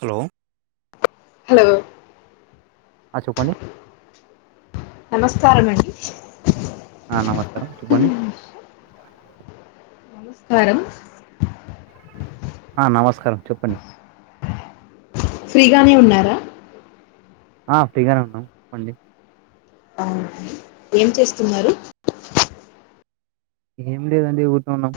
Hello hello ఆ చెప్పడి నమస్కారం అండి ఆ నమస్కారం చెప్పండి నమస్కారం ఆ నమస్కారం చెప్పండి ఫ్రీ గానే ఉన్నారా ఆ ఫ్రీగానే ఉన్న అండి అ ఏం చేస్తున్నారు ఏం లేదండి ఊరికెనే ఉన్నాం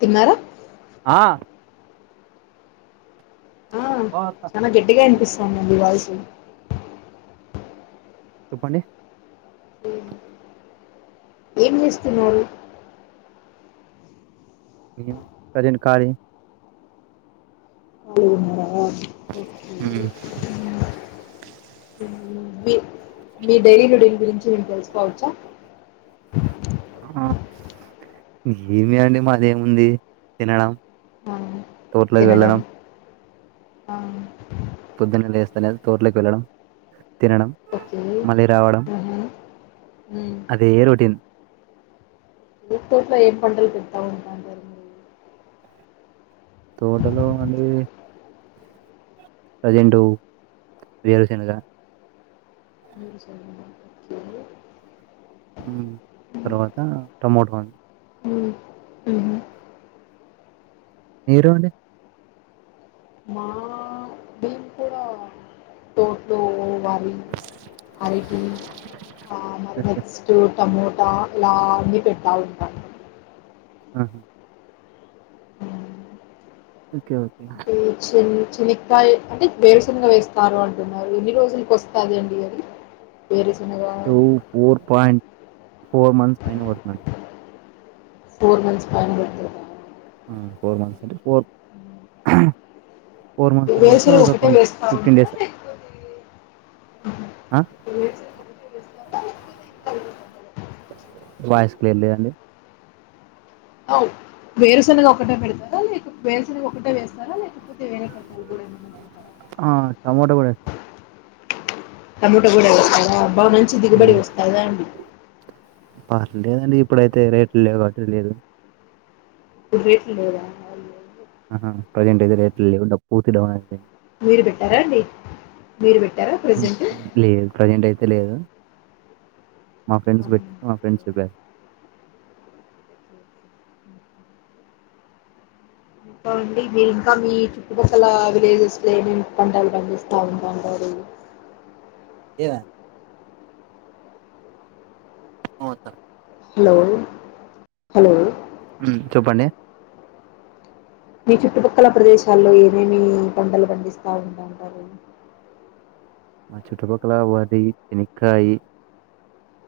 తిన్నారా ఆఆ ఆ, ఓ అత్త చాలా గట్టీగా వినిపిస్తుంది మీ వాయిస్ చెప్పండి ఏం చేస్తున్నారు ప్రజెంట్ కాలింగ్ అలిగున్నారా ఆ [inaudible] ఉమ్ మ్మ్, మీ మీ డైలీ రొటీన్ గురించి మేము తెలుసుకోవచ్చా ఆ ఏమి అండి మాదేముంది తినడం తోట్లోకి వెళ్ళడం అఆ పొద్దున్నే లేస్త లేస్తనే తోట్లోకి వెళ్లడం తినడం ఓకే మళ్ళీ రావడం ఆహా, మ్మ్. అదే ఏ రోటీన్ గుంటూరు లో ఏం పంటలు పెడతా ఉంటారు తోటలో అనేవి ప్రజెంట్ వేరుశనగ ఆ సరే ఉమ్ తర్వాత టమోటో అని మ్మ్, మ్మ్. మీరు అండీ మా మేము కూడా తోటలో వరి అరటి ఆ, మరి అ నెక్స్ట్ టమోటా ఇలా అన్ని పెట్టా ఉంటాను ఆహా ఓకే ఓకే చి చెనక్కాయ అంటే వేరుసనగా వేస్తారు అంటున్నారు ఎన్ని రోజులకి వస్తదండి అది వేరు two four point four months పైన పడుతుందండి ఫోర్ మంత్స్ పైన పడతాద హా ఫోర్ మంత్స్ అంటే ఫోర్ ఫోర్ మంత్స్ తర్వాత వేరుశనగ ఒక ఒకటే ట్వంటీ వేస్తా ఫిఫ్టీన్ ఉంటా డేస్ లేకపోతే [inaudible] వాయిస్ క్లియర్ గా లేదండి అవు వేరుశెనగ ఒకటే పెడతారా లేకపోతే వేరుశనగ ఒకటే వేస్తారా లేకపోతే వేరే కట్టి కూడతా ఆ టమోటో కూడా వేస్తా టమోటా కూడా వేస్తారా బాగా మంచి దిగుబడి వస్తాదా అండీ లేదండి ఇప్పుడైతే రేట్లు లేవు కాబట్టి లేదు రేట్లు లేవా అయ్యో ఆహా ప్రెజెంట్ అయితే రేట్లు లేవు పూర్తి డౌన్ అయిపోతు మీరు పెట్టారా అండి మీరు పెట్టారా ప్రజెంట్ తెలియదు మా ఫ్రెండ్స్ పెట్టారు మా ఫ్రెండ్స్ చెప్పారు అకావండి మీరు ఇంకా మీ చుట్టుపక్కల విలేజెస్ లో ఏమమి పంటలు పంపిస్తా ఉంటాండరు ఏదా ఓత హలో హలో ఉమ్ చెప్పండి మీ చుట్టుపక్కల ప్రదేశాల్లో ఏనేమి పంటలు పండిస్తా ఉంటాండరు మా చుట్టుపక్కల వరి ఇంకా ఇ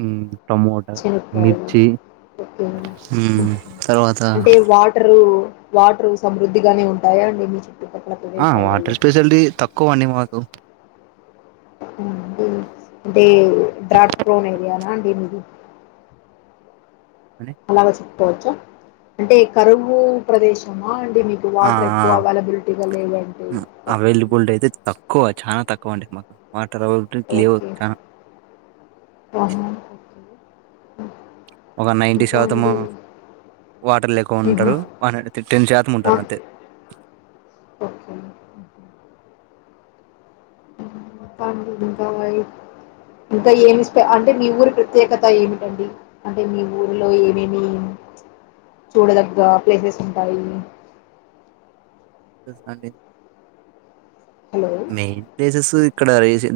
ఉమ్ టమోటా చనిపోవాలి మిర్చి ఓకేం ఉమ్, తర్వాత అంటే వాటరు వాటర్ సమృద్ధిగానే ఉంటాయా అండి మీ చుట్టుపక్కల ఆ ప్రదేశాలలో వాటర్ స్పెషాలటీ తక్కువ అండి మాకు ప్రో ఏరియా అడి అంటే అలా వచ్చి వచ్చా అంటే కరువు ప్రదేశమా అ అ మీకు ఆ వాటర్ ఎక్కువ ఆ అవైలబిలిటీగా లేవంటే చెంది అవైలబిలిటీ అయితే తక్కువ చాలా తక్కువ అండి మాకు తర్వా తెలియవచ్చు లేవు ఓకే చానా ఆహా ఒక నైంటి ఇంకా శాతం అండి వాటర్ లేక్కువ ఉహు ఉంటారు వన్ హెడ్ టెన్ శాతం ఆ ఉంటారు అంతే ఓకే ఇంకా ఇంకా ఏమి అంటే మీ ఊరి ప్రత్యేకత ఏమిటండి అంటే మీ ఊరిలో ఏమేమి చూడదగ్గ ప్లేసెస్ ఉంటాయి స సండే హలో మెయిన్ ప్లేసెస్ ఇక్కడ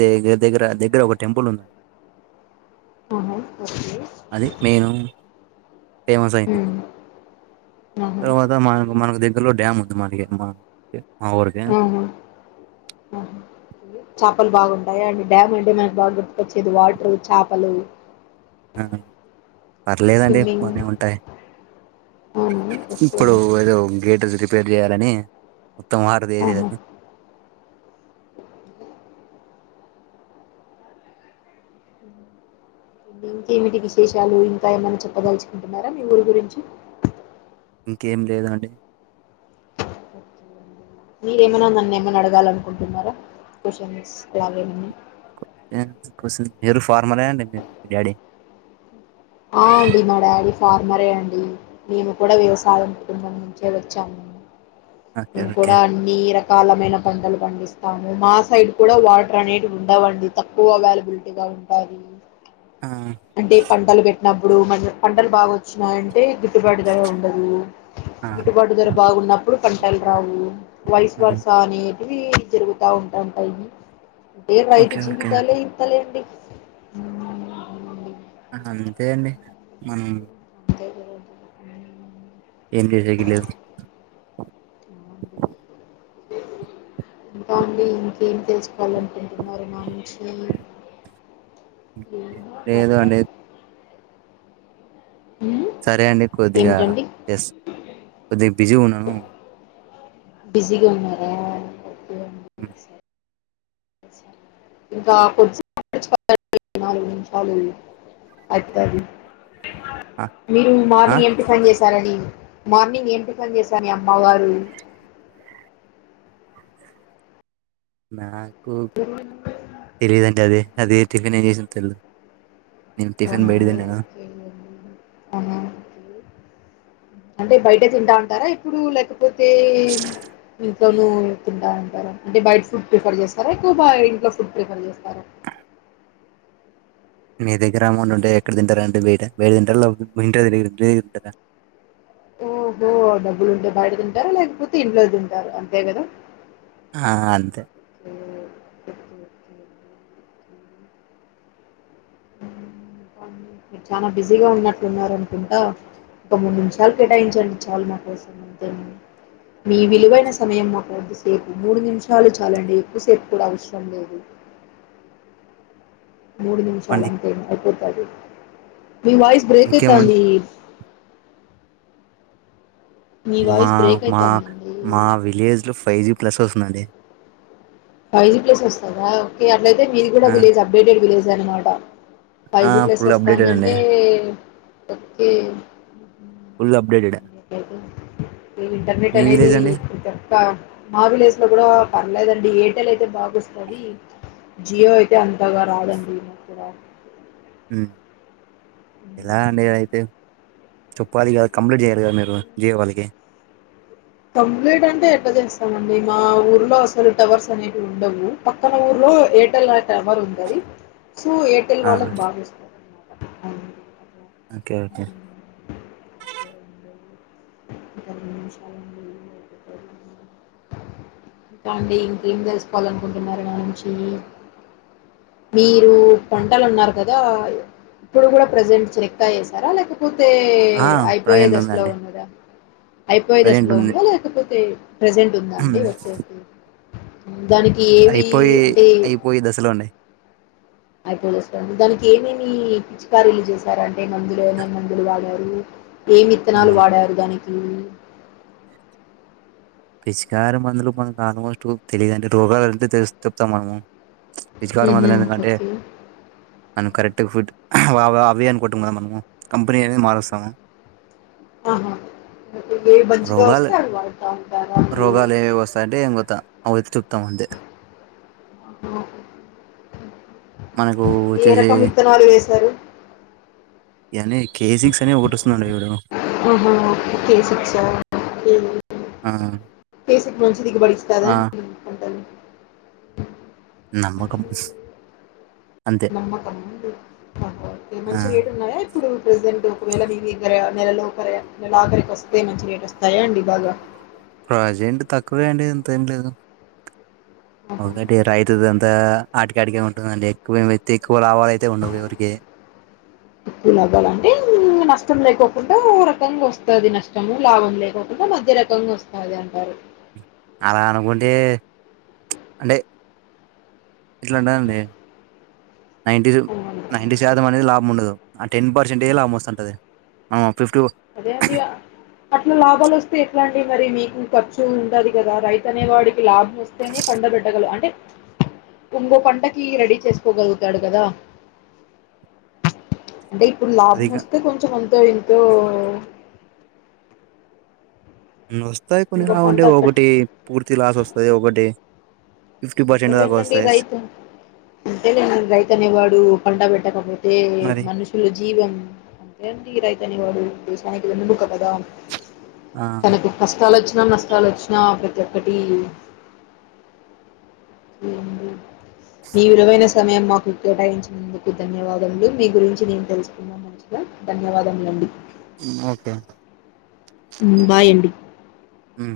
ద దగ్గర దగ్గర ఒక టెంపుల్ ఉందిడి ఆహ అది మెయిను ఫేమస్ అయింది ఉమ్ ఆహా తర్వాత ఓకే. మన మనకు దగ్గరలో డ్యామ్ అగ అమా ఉహు లు బాగుంటాయి అ డ్యామ్ అంటే మకు బాగా గుర్తుకొచ్చేది వాటర్ చేపలు పర్లేదండి స్విమ్మింగ్ బానేమింటాయి అవును ఓకే ఇప్పుడు అండి ఏదో గేట్ తిరి పేర్ చేయాలని ఉత్తమ హార్ ద ఆహా ఇంకేమిటి విశేషాలు ఇంకా ఏమన్నా చెప్పదలుచుకుంటున్నారా మీ ఊరి గురించి ఇంకేం లేదండి మీరేమైనా నన్ను ఏమైనా అడగా అనుకుంటున్నారాచ లాగేమన్నా మీరు ఫార్మరే అండి మీ డాడీ ఆ అండి మా డాడీ ఫార్మరే అండి మేము కూడ వ్యవసాయం కుటుంబం నుంచే వచ్చాము ఓకే ఇం ఓకే కూడా అన్ని రక్ కాలమైన పంటలు పండిస్తాము మా సైడ్ కూడా వాటర్ అనేటివుండవండి తక్కువ అవైలబిలిటీగా ఉంటాయి ఆ అంటే పంటలు పెట్ అప్పుడు మ పంటలు బాగ ఒచ్చినయ అంటే గిట్టుబాటు ధర ఉండదూ ఆ గిట్టుబాటు ధర బాగున్నప్డు పంటల్ రావు వయసు హ్మ్ వర్సాని ఇవి జరుగుతా ఉంటాంటాయ్ ఏ రైతు ఓకే ఓకే జీవితాలే ఇంతలేండి [inaudible] అంతేండి మనం [unintelligible] ఏం లేద్ రెగీలర్ ఇంకా అండి ఇంకేం తెలుసుకోవాలనుకుంటున్నారు నా నుంచి ఏ లేదు మనవె అండి సరే అండి కొద్దిగా ఏమిటండి ఎస్ కొద్ది బిజిఉన్నాను బిజీగున్నారా ఉ ఇంకా [unintelligible] ఆ మీరు ఆ మార్నింగ్ ఏ పని చేసారండి మార్నింగ్ ఏంటి పన్ చేశా మీ అమ్మ వారు నా కు తెలిదంటి అది అదే టిఫన్ ఏం చేసింద్ తెల్దు నేన్ టిఫిన్ అవునా బయట అండి తిన్నాను ఓకే అంటె బయట తింటా ఉంటారా ఇప్పుడు లై పోతే ట్లోను తింటాఉంటార అంటె బయట ఫుడ్ ప్రిఫర్ చేస్తారా ఎక్కువ ఇంట్లో ఫుడ్ ప్రిఫర్ చేస్తార మీ దగ్గర అమౌంట్ ఉంటే ఎక్కడ తింటారు అంటేే బయట తింటారా ఇంట్లో తింటారా ఓహో డబ్బులుంటే బయట తింటారు లేకపోతే ఇంట్లో తింటారు అంతే గదా ఆ అంతె ఓ కె చాన బిజీగా ఉన్నట్లున్నరనుకుంటా ఒక మూడు నిమ్షాలు కేటాయించండి చాలు మా కోసం మీ విలువైన సమయం మాకు కొద్దిసేపు మూడు నిమిషాలు చాలండి ఎక్కువసేపు కూడా అవ్సరం లేదు మూడు నిమ్షాలు చెప్పండి అంతే ఇంకా ఐ గ మీ వాయిస్ బ్రేక్ ఇంకేమండి అయితాంది మీ మా వాయిస్ బ్రేక్ మా అయితాందండి. మా విలేజ్ లో ఫైవ్ జి ప్లస్ వస్తుందండి ఫైవ్ జి ప్లేస్ వస్తందా ఓకే అట్లా అయ్ తె కూడా ఆ విలేజ్ అప్‌డేట్టెడ్ విలేజ్ జర్మడ ఫైవ్ ఆ జి ప్లస్ ఫుల్ అప్డేటెడ్ అండి వస్తాందంటే ఓకే ఫుల్ అప్డేటెడ్ అట్లయితే ఇంటర్నెట్ మీ అనేది విలేజ్ అండి మా విలేజ్ లో కూడా పర్లేేదండి ఎయిర్టెల్ అయితే బాగాస్తది జియో అయితే అంతగా రాదండి మాకు కూడా మ్ ఎలా అండి ఇలా ఐతే చేప్పాలి కదా కంప్లైంట్ చేయాలి కదా మీరు జియో వాళ్ళకి కంప్లైంట్ అంటే ఎలా చేస్తామండి మా ఊర్లో అసలు టవర్స్ అనేవి ఉండవు పక్కన ఊర్లో ఎయిర్టెల్ ఆ టవర్ ఉంటది సో ఎయిర్టెల్ ఆ వాళ కి బాగా వస్తుంది ఓకే ఓకే ఇంకా అండి ఇంకేం తెలుసుకోవాలనుకుంటున్నారు నా నుంచి మీరు పంటలు అన్నారు కదా ఇప్పుడు కూడా ప్రజెంట్ చెక్కా వేస్తరా లేకపోతే కుతే ఆ ప్రజెంట్ అయిపోయెదస లో ఉందండి ఉన్నదా అయిపోయే ప్రజెంట్ దసలో ఉంది ఉందా లేకపోతే ప్రజెంట్ ఉందా అండి ఓకే ఓకే దానికి ఏవి అయిపోయి అంటే అయిపోయి దశలో అండి అయిపోయిస్తుంది దానికి ఏమేమి పిచ్చికారీలు యూస్ చేశారంటే మందులు అమ్ మందులు వాడారు ఏమిత్తనాలు మనం వాడారు దానికి హ్మ్ పిచికారం మందులు మనకు ఆల్మోస్ట్ తెలిదండి రోగాలు ఐతే తెలిస్తే చెప్తాం మనము పిచికారు మందులు మ్మ్హ్మ్. ఎందుకంటే ఓకే మనం కరెక్ట్గా ఫుడ్ అవ్ అవే అనుకుంటాం కదా మనము కంపెనీ అనేది మారుస్తాము ఆహా ఏ బంచిగా రోగాలు వస్తే అది వాడతాం రోగాలు ఏవ వస్తాయంటే [unintelligible] ఏంత తమంతె మనకు ఏ వచ్చేసి రకం విత్తనాలు వేస్తారు ఎనీ కే సిక్స్ అనే ఒకటి వస్తున్నాండి చూడు ఆహ కే సిక్ ఆ ఆ ఓకే బదిగుబడీస్తాడా ఆ అండి నమ్మకం అంతే నమ్మకం మంచి ఆ రేటు ఉన్నాయా ఇప్పుడు ప్రెజెంట్ ఒకవేళ నీ దగ్గర నెల లోకరి నెల ఆఖరికి వస్తే మంచి రేట్ వస్తాయా అండి బాగా ప్రాజేటి తక్కువే అండ్డి ఎంతేం లేదు ఆహా. ఒకటి రైతు దం త ఆటికాడికే ఉంటుందండి ఎక్కువతే ఎక్కువ లాభాల అయితే ఉండవు ఎవరికి ఎక్కువ భాలంటే నష్టం లేకోకుండా ఓ రకంగా వస్తుది నష్టము లాభం లేకోకుండా మధ్య రకంగా వస్తది అంటారు అలా అనుకుంటే అంటే ఇట్లాంటుందండి నైంటి నైంటి అవును. శాతం అనేది లాభం ఉండదు టె పర్సెట్ ఆల్మోస్ట్ అంటంది ఆ ఫిఫ్ అదే అండి అట్లా లాభాలు వస్తే ఎట్లా అండి మరి మీకు ఖర్చు ఉండదు కదా రైతు అనేవాడి లాభం వస్తేనే పండబిట్టగల అంటే ఇంగో పంటకి రెడీ చేసుకోగలుగుతాడు కదా అంటే ఇప్పుడు లాభం అదిగా వస్తే కొంచెం అంతో ఇంతో వస్తాయి కొన్ని ఇంకో పంట రావండి పెట్ ఒకటి పూర్తి లాస్ వస్తంది ఒకటి ఫిఫ్టీ పర్సెంట్ దాకా అంతేలేనండి వస్తాయి రైతు అంతేలేండి రైతు అనేవాడు పంట పెట్టకపోతే మరి మనుషులు జీవం అంతే అండి రైతు తనేవాడు దేశానికి వెన్నెముక గా ఆ తనకు కష్టాలచ్ త నష్టాలు వచ్చినా ప్రతి ఒక్కటి మీ విలువైన సమయం ధన్యవాదములు మీ గురించి నేను తెలుసుకున్నా మంచిగా ధన్యవాదములండి ఓకే బాయ అండి ఉమ్